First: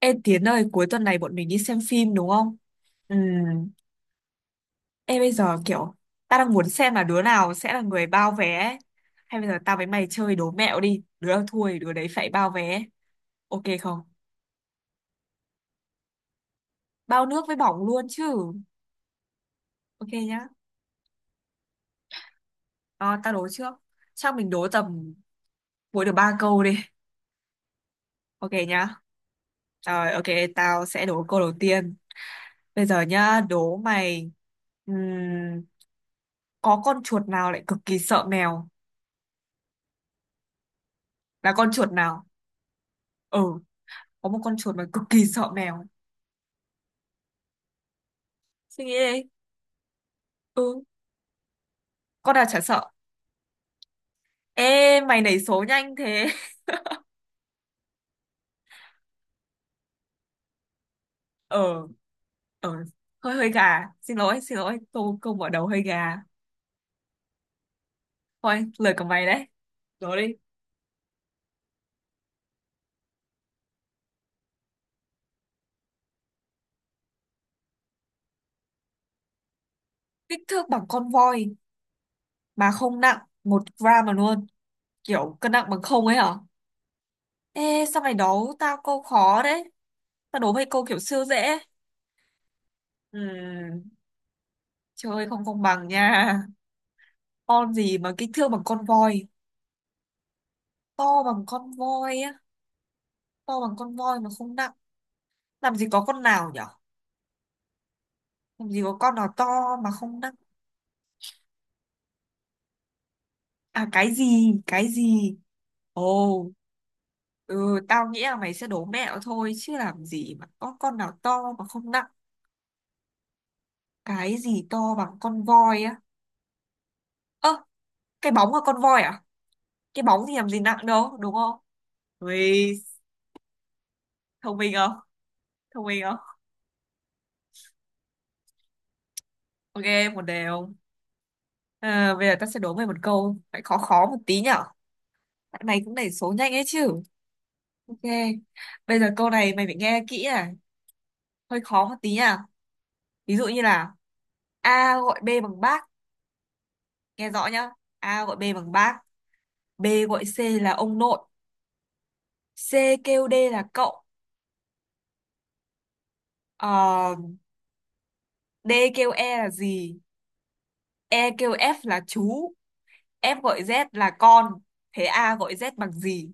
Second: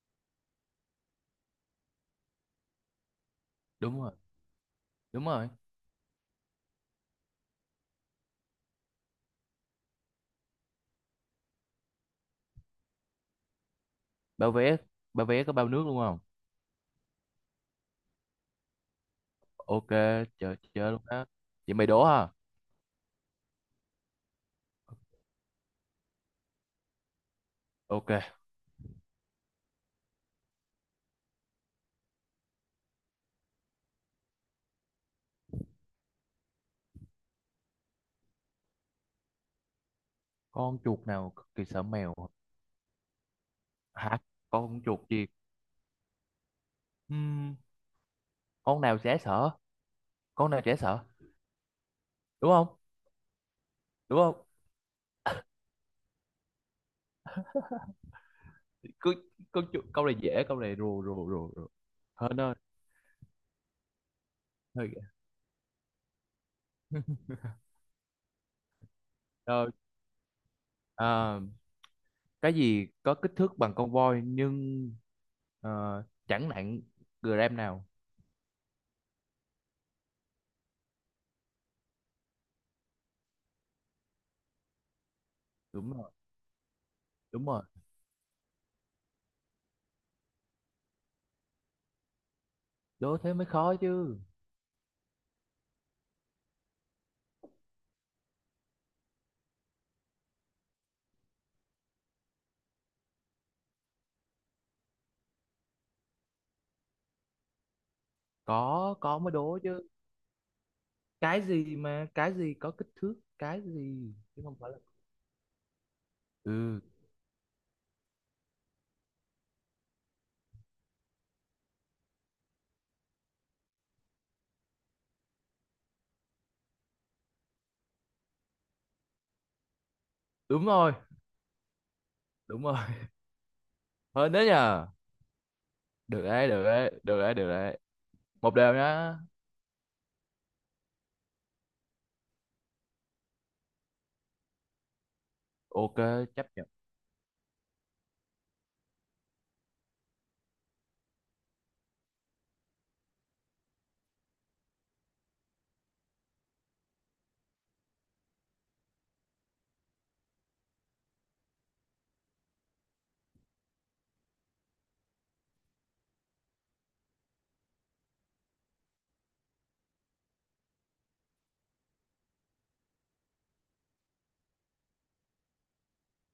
Ê Tiến ơi, cuối tuần này bọn mình đi xem phim đúng không? Ừ. Đúng rồi, Ê đúng bây rồi. giờ kiểu ta đang muốn xem là đứa nào sẽ là người bao vé ấy. Hay bây giờ tao với mày chơi đố mẹo đi. Đứa nào thua thì đứa đấy phải bao vé. Ok không? Bao vé, bao vé có bao nước luôn không? Bao nước với bỏng luôn chứ. OK. Ok nhá. Chờ chờ luôn đó. Vậy mày đố hả? Ờ, tao đố trước. Chắc mình đố tầm mỗi được ba câu đi. OK. Ok nhá. Rồi ok, tao sẽ đố câu đầu tiên. Bây giờ nhá, đố mày ừm, có con chuột nào lại cực kỳ sợ mèo? Con chuột nào cực Là kỳ con sợ chuột mèo? nào? Ừ. Hả? Có một con chuột Con mà chuột cực kỳ gì? sợ mèo. Ừm, con Suy nghĩ nào dễ đi. sợ? Con nào dễ Ừ, sợ? con nào Đúng chả không? sợ. Đúng không? Ê mày nảy số nhanh thế. Cứ con chuột câu này dễ, câu này rùa rùa rùa rùa Ờ. hơn ơi. Ờ, hơi hơi gà, xin lỗi xin lỗi, Hơi ghê. câu câu mở đầu hơi gà. Thôi lời của mày đấy. Rồi. Rồi đi. À, cái gì có kích thước bằng con voi nhưng chẳng nặng gram nào? Kích thước bằng con voi mà không nặng một gram mà luôn, kiểu cân nặng bằng Đúng không rồi, ấy hả? đúng rồi. Ê sao mày đố tao câu khó đấy, tao đố mày câu kiểu siêu dễ. Đố thế mới khó Ừ, chứ. chơi không công bằng nha. Con gì mà kích thước bằng con voi, to bằng con voi á, to bằng con voi mà không nặng? Làm gì có con nào nhở. Làm gì có có con có mới nào to đố chứ. mà không nặng. Cái gì có kích thước, cái À gì cái chứ gì không phải là. cái gì. Ồ. Ừ. Ừ, tao nghĩ là mày sẽ đố mẹo thôi, chứ làm gì mà có con nào to mà không nặng. Cái gì to bằng con voi á? Ơ, cái bóng là con voi à? Cái bóng thì làm gì Đúng nặng rồi, đâu đúng không? đúng rồi. Ui, Hơn đấy thông minh nhờ. không? Thông minh không? Được đấy, được đấy, được đấy, được đấy. Một đều nhá. Ok, 1-1. À, bây giờ tao sẽ đố mày một câu phải khó khó một tí nhở, tại mày cũng OK, đẩy số chấp nhanh ấy nhận. chứ. Ok. Bây giờ câu này mày phải nghe kỹ à, hơi khó một tí nha. Ví dụ như là A gọi B bằng bác, nghe rõ nhá. A gọi B bằng bác, B gọi C là ông nội, C kêu D là cậu, ờ, D kêu E là gì, E kêu F là chú, F gọi Z là con. Thế A gọi Z bằng gì?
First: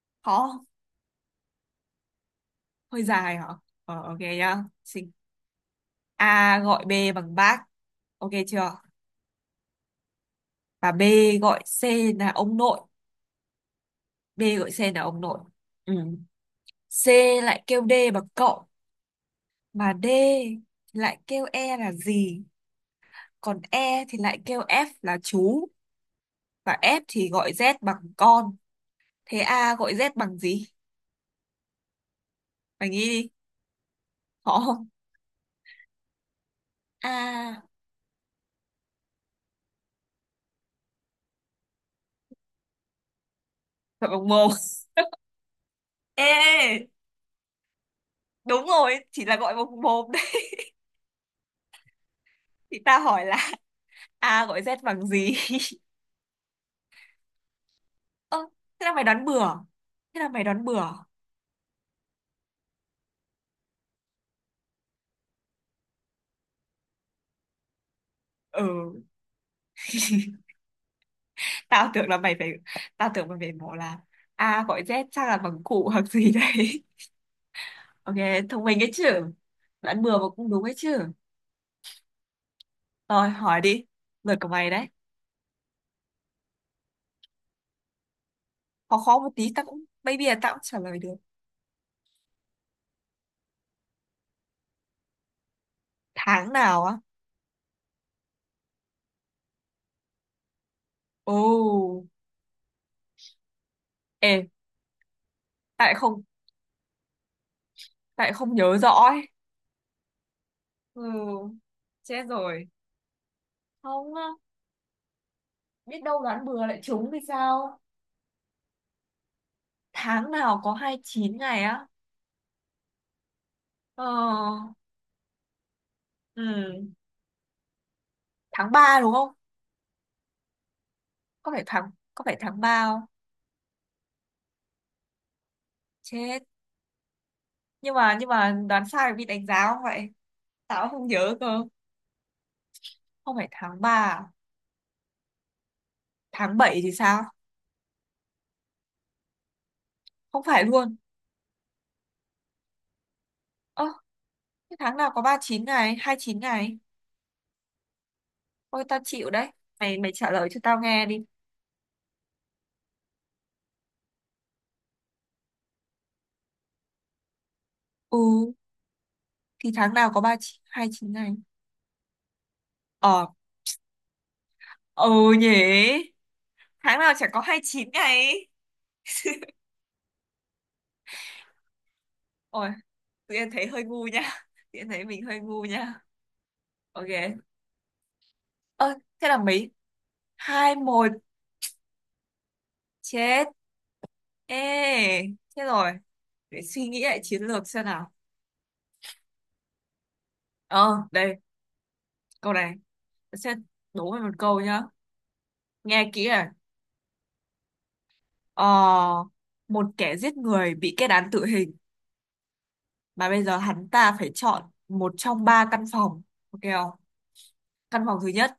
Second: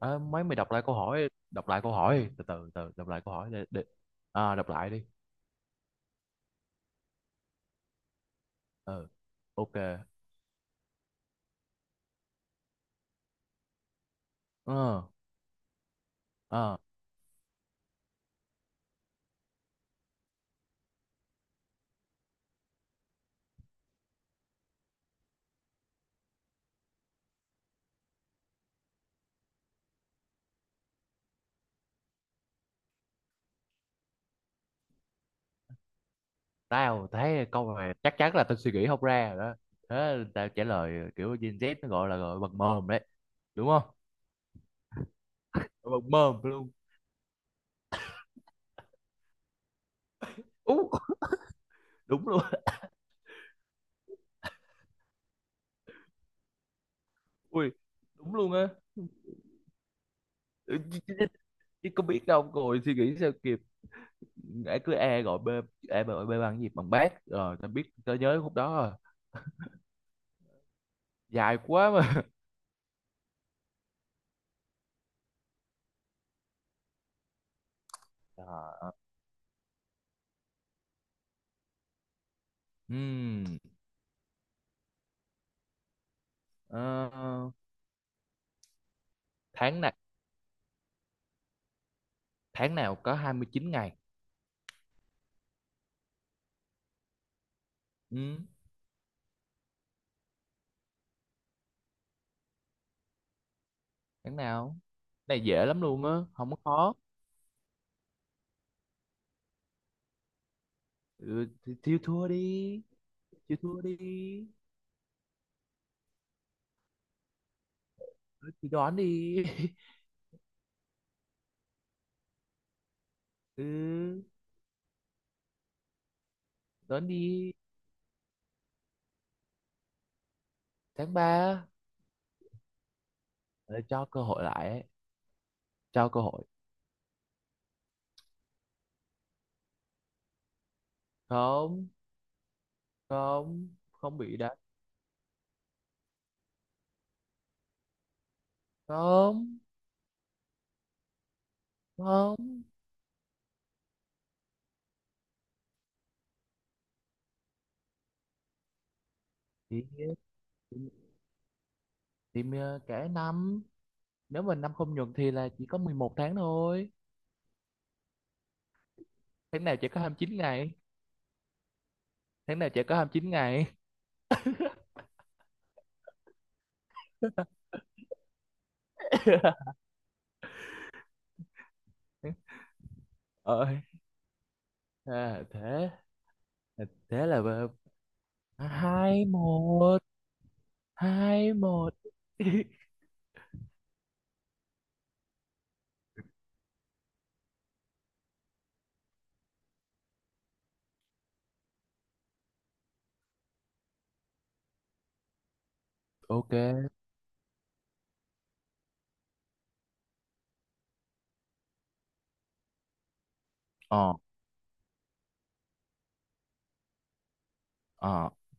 À, mấy Khó mày không? đọc lại câu hỏi, đọc lại câu hỏi, từ từ từ Hơi đọc lại câu dài hả? hỏi để. Ờ, ok À, nhá. đọc lại đi. Xin. A gọi B bằng bác, ok chưa? Ừ. OK. Và B gọi C là ông nội. B gọi C là ờ ông nội. Ừ. ờ C lại kêu D bằng cậu. Mà D lại kêu E là gì? Còn E thì lại kêu F là chú. Và F thì gọi Z bằng con. Thế A gọi Z bằng gì? Mày nghĩ đi. Khó không? Tao thấy A câu này chắc chắn là tao suy nghĩ không ra rồi đó. Thế tao trả lời kiểu Gen Z, nó gọi là gọi bằng mồm đấy, đúng không? gọi bằng mồm. Bằng Ê, mồm luôn. ê, đúng rồi. Chỉ là gọi bằng mồm đấy. Ú, đúng luôn. Thì ta hỏi là A gọi Z bằng gì? Ui, đúng Ơ, luôn á. thế là mày đoán bừa. Thế là mày đoán Ừ, bừa. chứ có biết đâu rồi suy nghĩ sao kịp. Ai cứ e gọi b, e mà gọi b bằng gì, bằng bác rồi, tao biết, tao nhớ khúc đó rồi. Ừ, Dài tao quá tưởng là mà. mày phải... Tao tưởng mày phải bảo là A gọi Z chắc là bằng cụ hoặc gì đấy. Ok, Trời thông minh ấy ơi. chứ. Đoán bừa mà cũng đúng ấy chứ. Rồi, Ừm, hỏi đi. Lượt của mày đấy. ờ, Khó khó một tí, tao Tháng cũng, nào, maybe là tao cũng trả lời được. tháng nào có 29 ngày? Tháng nào á? Ừm, Ồ, ê, Tháng nào? Cái này dễ lắm tại lại luôn á, không, không có khó. tại lại không nhớ rõ ấy. Ừ, Ừ, thì chịu chết thua rồi. đi, chịu thua đi. Không, á, biết đâu đoán bừa lại trúng thì sao? Ừ, thì đoán đi. Tháng nào có 29 ngày á? Ừ, Ờ, ừ, đoán đi. tháng 3 đúng không? Tháng 3? Có phải tháng 3 không? Cho cơ hội lại ấy. Cho cơ Chết. hội. Nhưng mà đoán sai bị đánh giá không vậy? Tao không nhớ cơ. Không, Không phải không, tháng 3, không à? bị đánh. Tháng 7 thì sao? Không. Không phải luôn. Không. Ơ, cái tháng nào có 39 ngày, 29 ngày. Ôi tao chịu đấy. chỉ, Mày mày chỉ, trả lời cho tao nghe đi. chỉ cả năm, nếu mà năm không nhuận thì là chỉ có 11 tháng thôi. Ừ, Tháng thì nào chỉ tháng có nào hai mươi có chín 39 chín, ngày 29 ngày. Tháng nào chỉ có hai mươi Ờ. chín ngày? Ừ. Nhỉ. Tháng nào chả có 29 ngày ấy. Ôi, tự nhiên thấy Ơi. hơi ngu nha. Tự nhiên thấy mình hơi À, ngu thế. nha. À, Ok. thế là ờ, Ơ, hai thế là mấy, một 2-1? 2-1. Chết. Ê, chết rồi, để suy nghĩ lại chiến lược xem nào. Ờ, đây, câu này sẽ đố mày một câu nhá, nghe kỹ à. OK. Ờ, một kẻ giết người bị kết án tử hình, mà bây giờ hắn ờ ta phải chọn một trong ba căn phòng, ok không? Căn phòng thứ ờ nhất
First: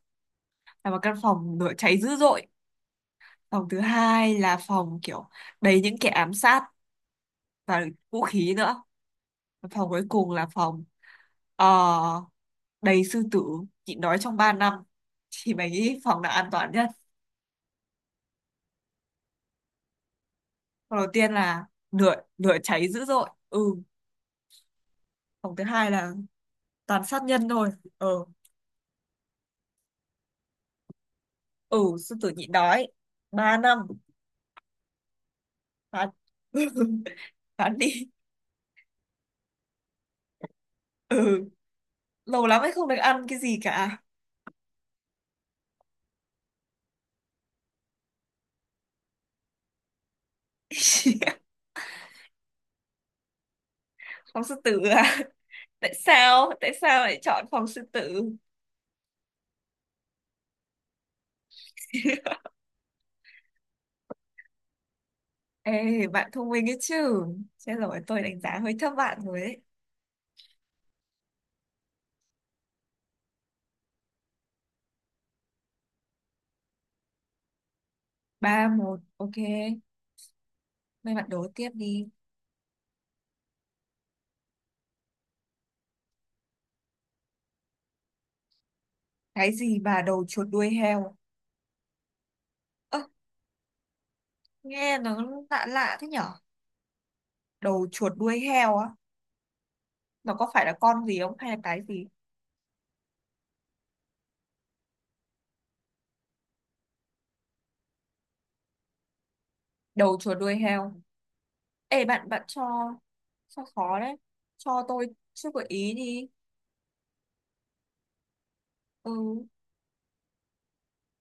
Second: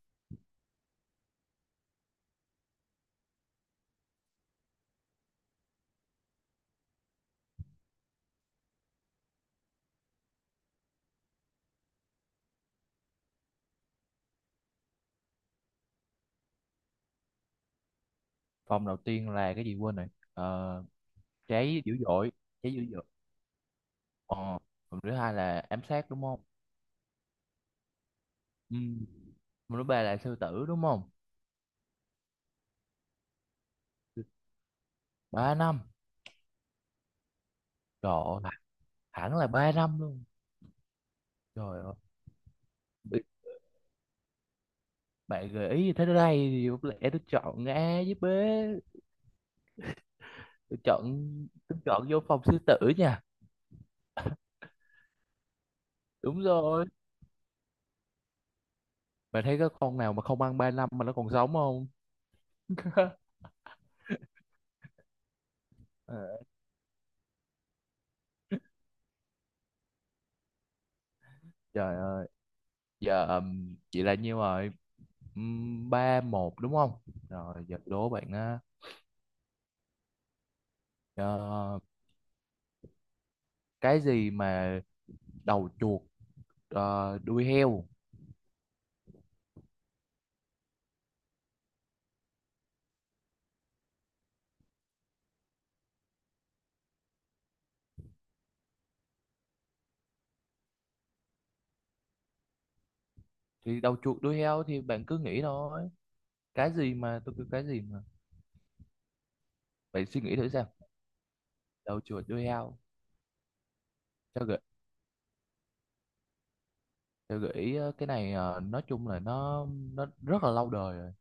là một căn phòng lửa cháy dữ dội. Phòng thứ hai là phòng kiểu đầy những kẻ ám sát và vũ khí nữa. Và phòng cuối cùng là phòng, ờ, đầy sư tử nhịn đói trong 3 năm. Thì mày nghĩ phòng nào an toàn nhất? Vòng đầu tiên là cái gì quên rồi. ờ, Phòng đầu tiên là Cháy dữ lửa dội. lửa Cháy dữ cháy dội. dữ dội, ừ. Ờ, vòng thứ hai Phòng là thứ ám hai sát là đúng không? toàn sát nhân thôi, ừ. Ừ. Mà lúc bà là sư tử đúng không? Ừ, sư tử nhịn đói 3 năm. Ba năm. Phán. Phán đi. Trời ơi, hẳn là 3 năm luôn. Ừ, Trời ơi. lâu lắm ấy, không được bị- ăn cái gì cả. Bạn gợi ý như thế đây thì có lẽ tôi chọn A với B. Tôi chọn, tôi chọn vô phòng sư tử nha. Phòng sư tử à? Tại Đúng sao, tại rồi. sao lại chọn phòng sư tử? Bạn thấy có con nào mà không ăn 3 năm mà nó còn sống không? Ê bạn Ờ. thông minh ấy chứ. Chết rồi, tôi đánh giá hơi thấp bạn rồi ấy. Trời ơi. Giờ chị là nhiêu rồi? 3-1 đúng không? Rồi giờ đố bạn á. 3-1, ok. Mấy bạn đố tiếp Ờ, đi. cái gì mà đầu chuột đuôi heo? Cái gì mà đầu chuột đuôi heo? Ơ, nghe nó lạ lạ thế nhở. Đầu chuột đuôi heo á. Nó có phải là con gì không hay là cái gì? Thì đầu chuột đuôi heo thì bạn cứ nghĩ thôi. Cái gì mà, tôi kêu cái gì mà, bạn Đầu suy nghĩ chuột thử đuôi xem. heo. Đầu Ê, chuột bạn bạn đuôi heo. cho khó đấy, cho gợi cho tôi chút gợi ý đi. cho gợi ý. Ờ, cái này nói chung là Ừ, nó rất là lâu đời rồi.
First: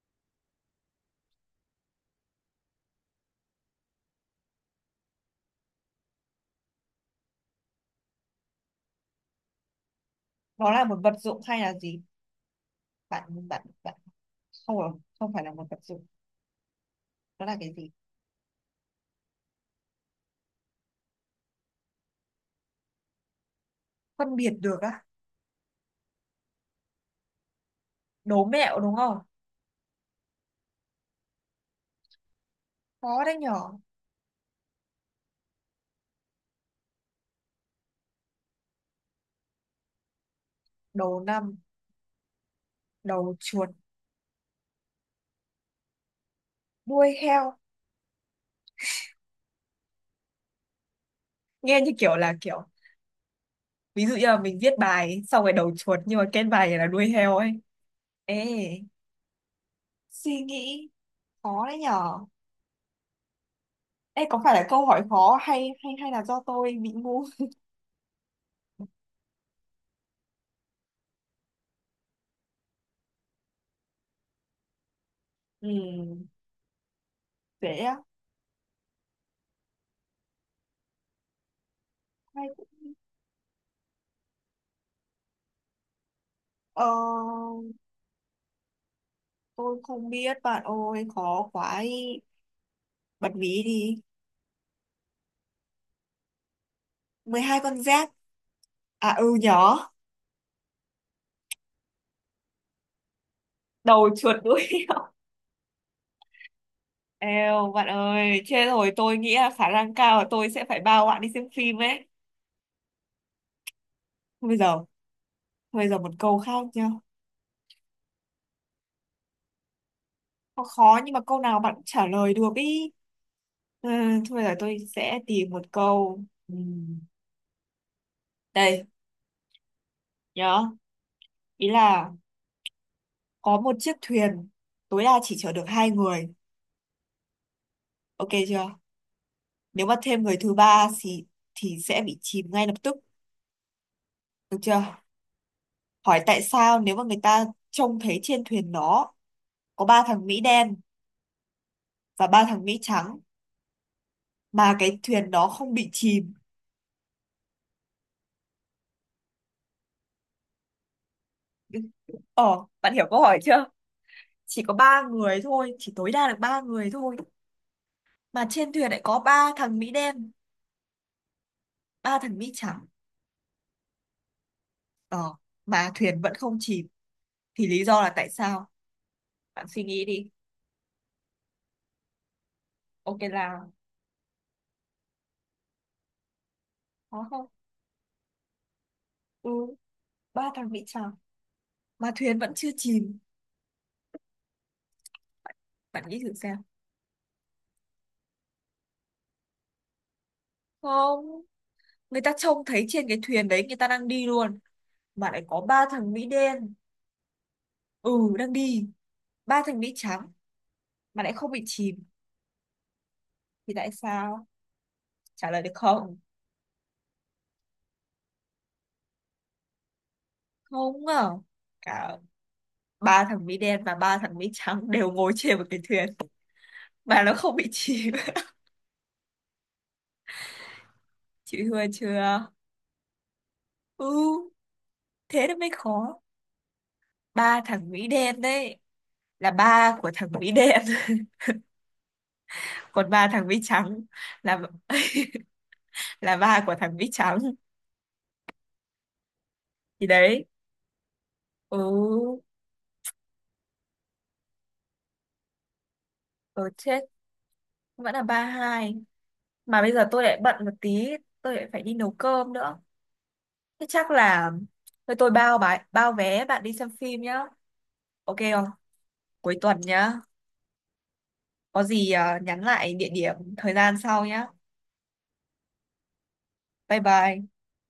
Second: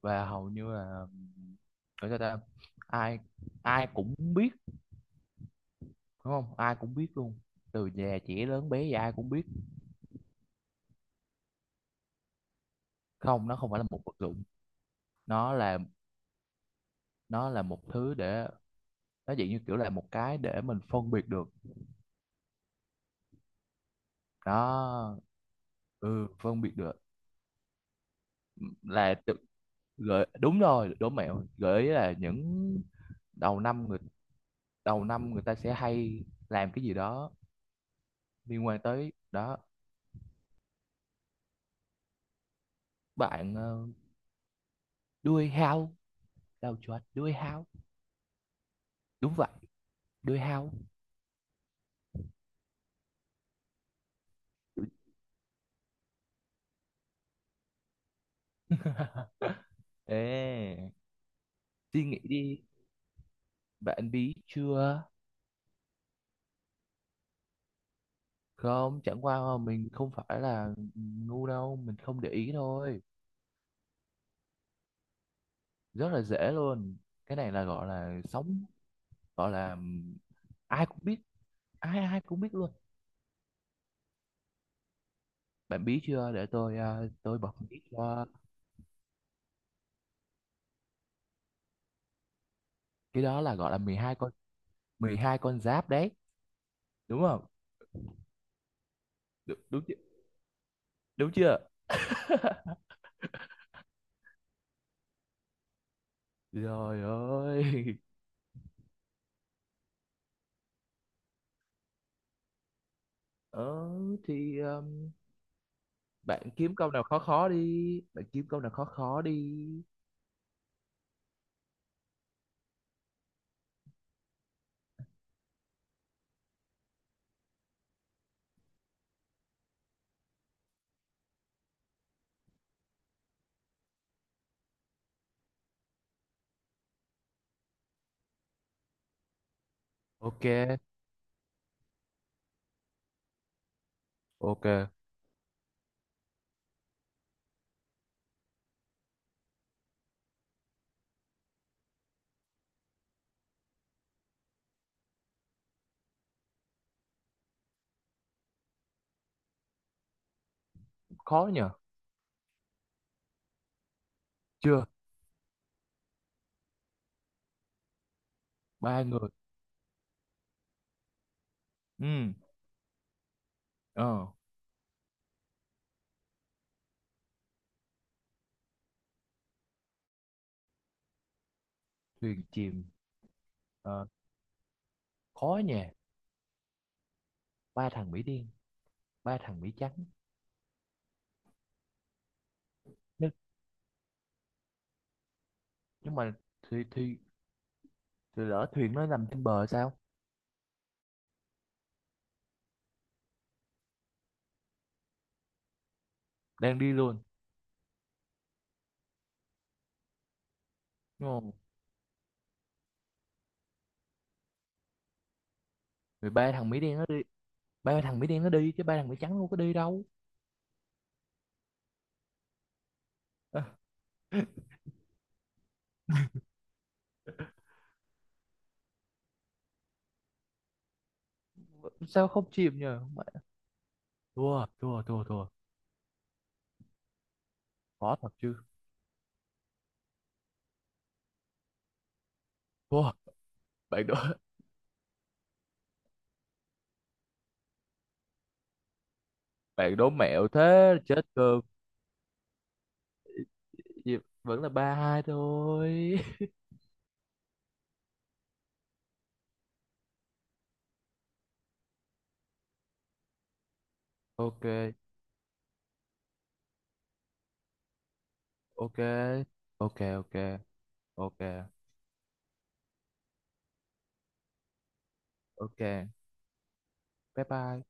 Và hầu như là, gọi sao ta, ai, ai cũng biết, đúng không, ai cũng biết luôn. Từ già trẻ lớn bé gì ai cũng biết. nó là một vật dụng hay là gì? bạn Không, nó bạn không phải là bạn một vật dụng. Không rồi, không phải là Nó một là, vật dụng. Nó nó là là cái một gì? thứ để, nó dạng như kiểu là một cái để mình phân biệt được Phân biệt được á. đó. Ừ, phân biệt được. Đố mẹo đúng là không? tự- Gợi, đúng rồi, đố mẹo. Gợi ý là những Khó đấy đầu nhỏ. năm, người đầu năm người ta sẽ hay làm cái gì đó liên quan tới đó. Đầu năm, đầu Bạn chuột đuôi hao, đầu chuột đuôi đuôi heo. hao. Đúng vậy, đuôi hao. Nghe như kiểu là kiểu ví dụ như là mình viết bài xong rồi đầu chuột, nhưng mà kết bài là đuôi heo ấy. Ê, suy nghĩ, Ê, khó đấy suy nghĩ nhỏ. đi, bạn Ê, bí có phải là câu hỏi chưa? khó, hay hay hay là do tôi bị ngu? Không, chẳng qua mà mình không phải là ngu đâu, mình không để ý thôi. Ừ. Rất là dễ luôn. Cái này là Dễ. gọi là sống, gọi là ai cũng biết, ai ai cũng biết Hay. luôn. Bạn biết chưa? Để tôi Ờ, tôi bật mí cho. tôi không biết bạn ơi, khó quá ý. Cái Bật đó là mí gọi là mười đi. hai con 12 con giáp đấy, đúng mười không? hai con giáp À ừ Đúng, đúng nhỏ. chưa? Đúng chưa? Đầu chuột đuôi heo. Rồi. Eo bạn Ơi. ơi, chết rồi, tôi nghĩ là khả năng cao là tôi sẽ phải bao bạn đi xem phim ấy. Ờ Thôi bây thì giờ thôi, bây giờ một câu bạn khác kiếm nhá. câu nào khó khó đi, bạn kiếm câu nào khó khó đi. Khó khó nhưng mà câu nào bạn cũng trả lời được ý. Ừ, thôi bây giờ tôi sẽ tìm một câu. Ừ, đây, nhớ, ý là có một chiếc thuyền tối đa chỉ chở được hai người, ok chưa? Nếu mà thêm người OK, thứ ba thì sẽ bị chìm ngay lập tức, được OK, chưa? Hỏi tại sao nếu mà người ta trông thấy trên thuyền nó có ba thằng Mỹ đen và ba thằng Mỹ trắng mà cái thuyền đó không bị chìm. khó nhờ. Ờ, bạn hiểu câu hỏi chưa? Chỉ có Chưa, ba người thôi, chỉ tối đa được ba người thôi. Mà trên thuyền lại ba có người. ba thằng Mỹ đen, ba Ừ, thằng Mỹ trắng. ờ, Ờ, mà thuyền vẫn không chìm. Thì lý do là tại sao? Bạn suy nghĩ đi. thuyền chìm. Ok, là Ờ, khó nhờ. có không? Ba thằng Mỹ đen, ba Ừ, thằng Mỹ trắng. ba thằng Mỹ trắng mà thuyền vẫn chưa chìm, Nhưng, bạn nhưng nghĩ thử mà, xem. thì thì lỡ thuyền nó nằm trên bờ sao? Không, người ta trông thấy trên cái thuyền đấy người ta đang đi luôn, mà lại có ba thằng Mỹ đen, Đang đi luôn. ừ, đang đi, ba thằng Mỹ trắng, mà lại không Ừ. bị chìm. Thì tại sao, trả lời được không? Mười ba thằng Mỹ đen nó đi, ba thằng Mỹ đen nó đi chứ ba thằng Mỹ trắng không có đi đâu. Không à. Cả ba thằng Mỹ Ờ, đen và ba thằng Mỹ trắng đều ngồi trên một cái thuyền mà nó không bị chìm. Chị thua sao chưa? không chìm nhờ. Ừ, Thua, thua, thua, thế thua. nó mới khó. Ba thằng Mỹ Khó thật đen chứ. đấy là ba của thằng Mỹ đen. Còn Thua, ba thằng Mỹ trắng bạn đố. là là ba của thằng Vít Trắng. Bạn Thì đố đấy. mẹo thế chết cơm. Ừ. Gì- Vẫn là 3-2 thôi. Ừ, chết, vẫn là 3-2. Mà bây giờ tôi lại bận một tí, tôi lại phải đi nấu cơm nữa. Thế chắc là OK, thôi tôi bao bài, bao vé bạn đi xem phim nhá, ok không? OK. Cuối tuần OK, nhá. OK. OK. Có gì, à, nhắn lại địa điểm thời gian sau nhá. OK. Bye Bye bye. bye.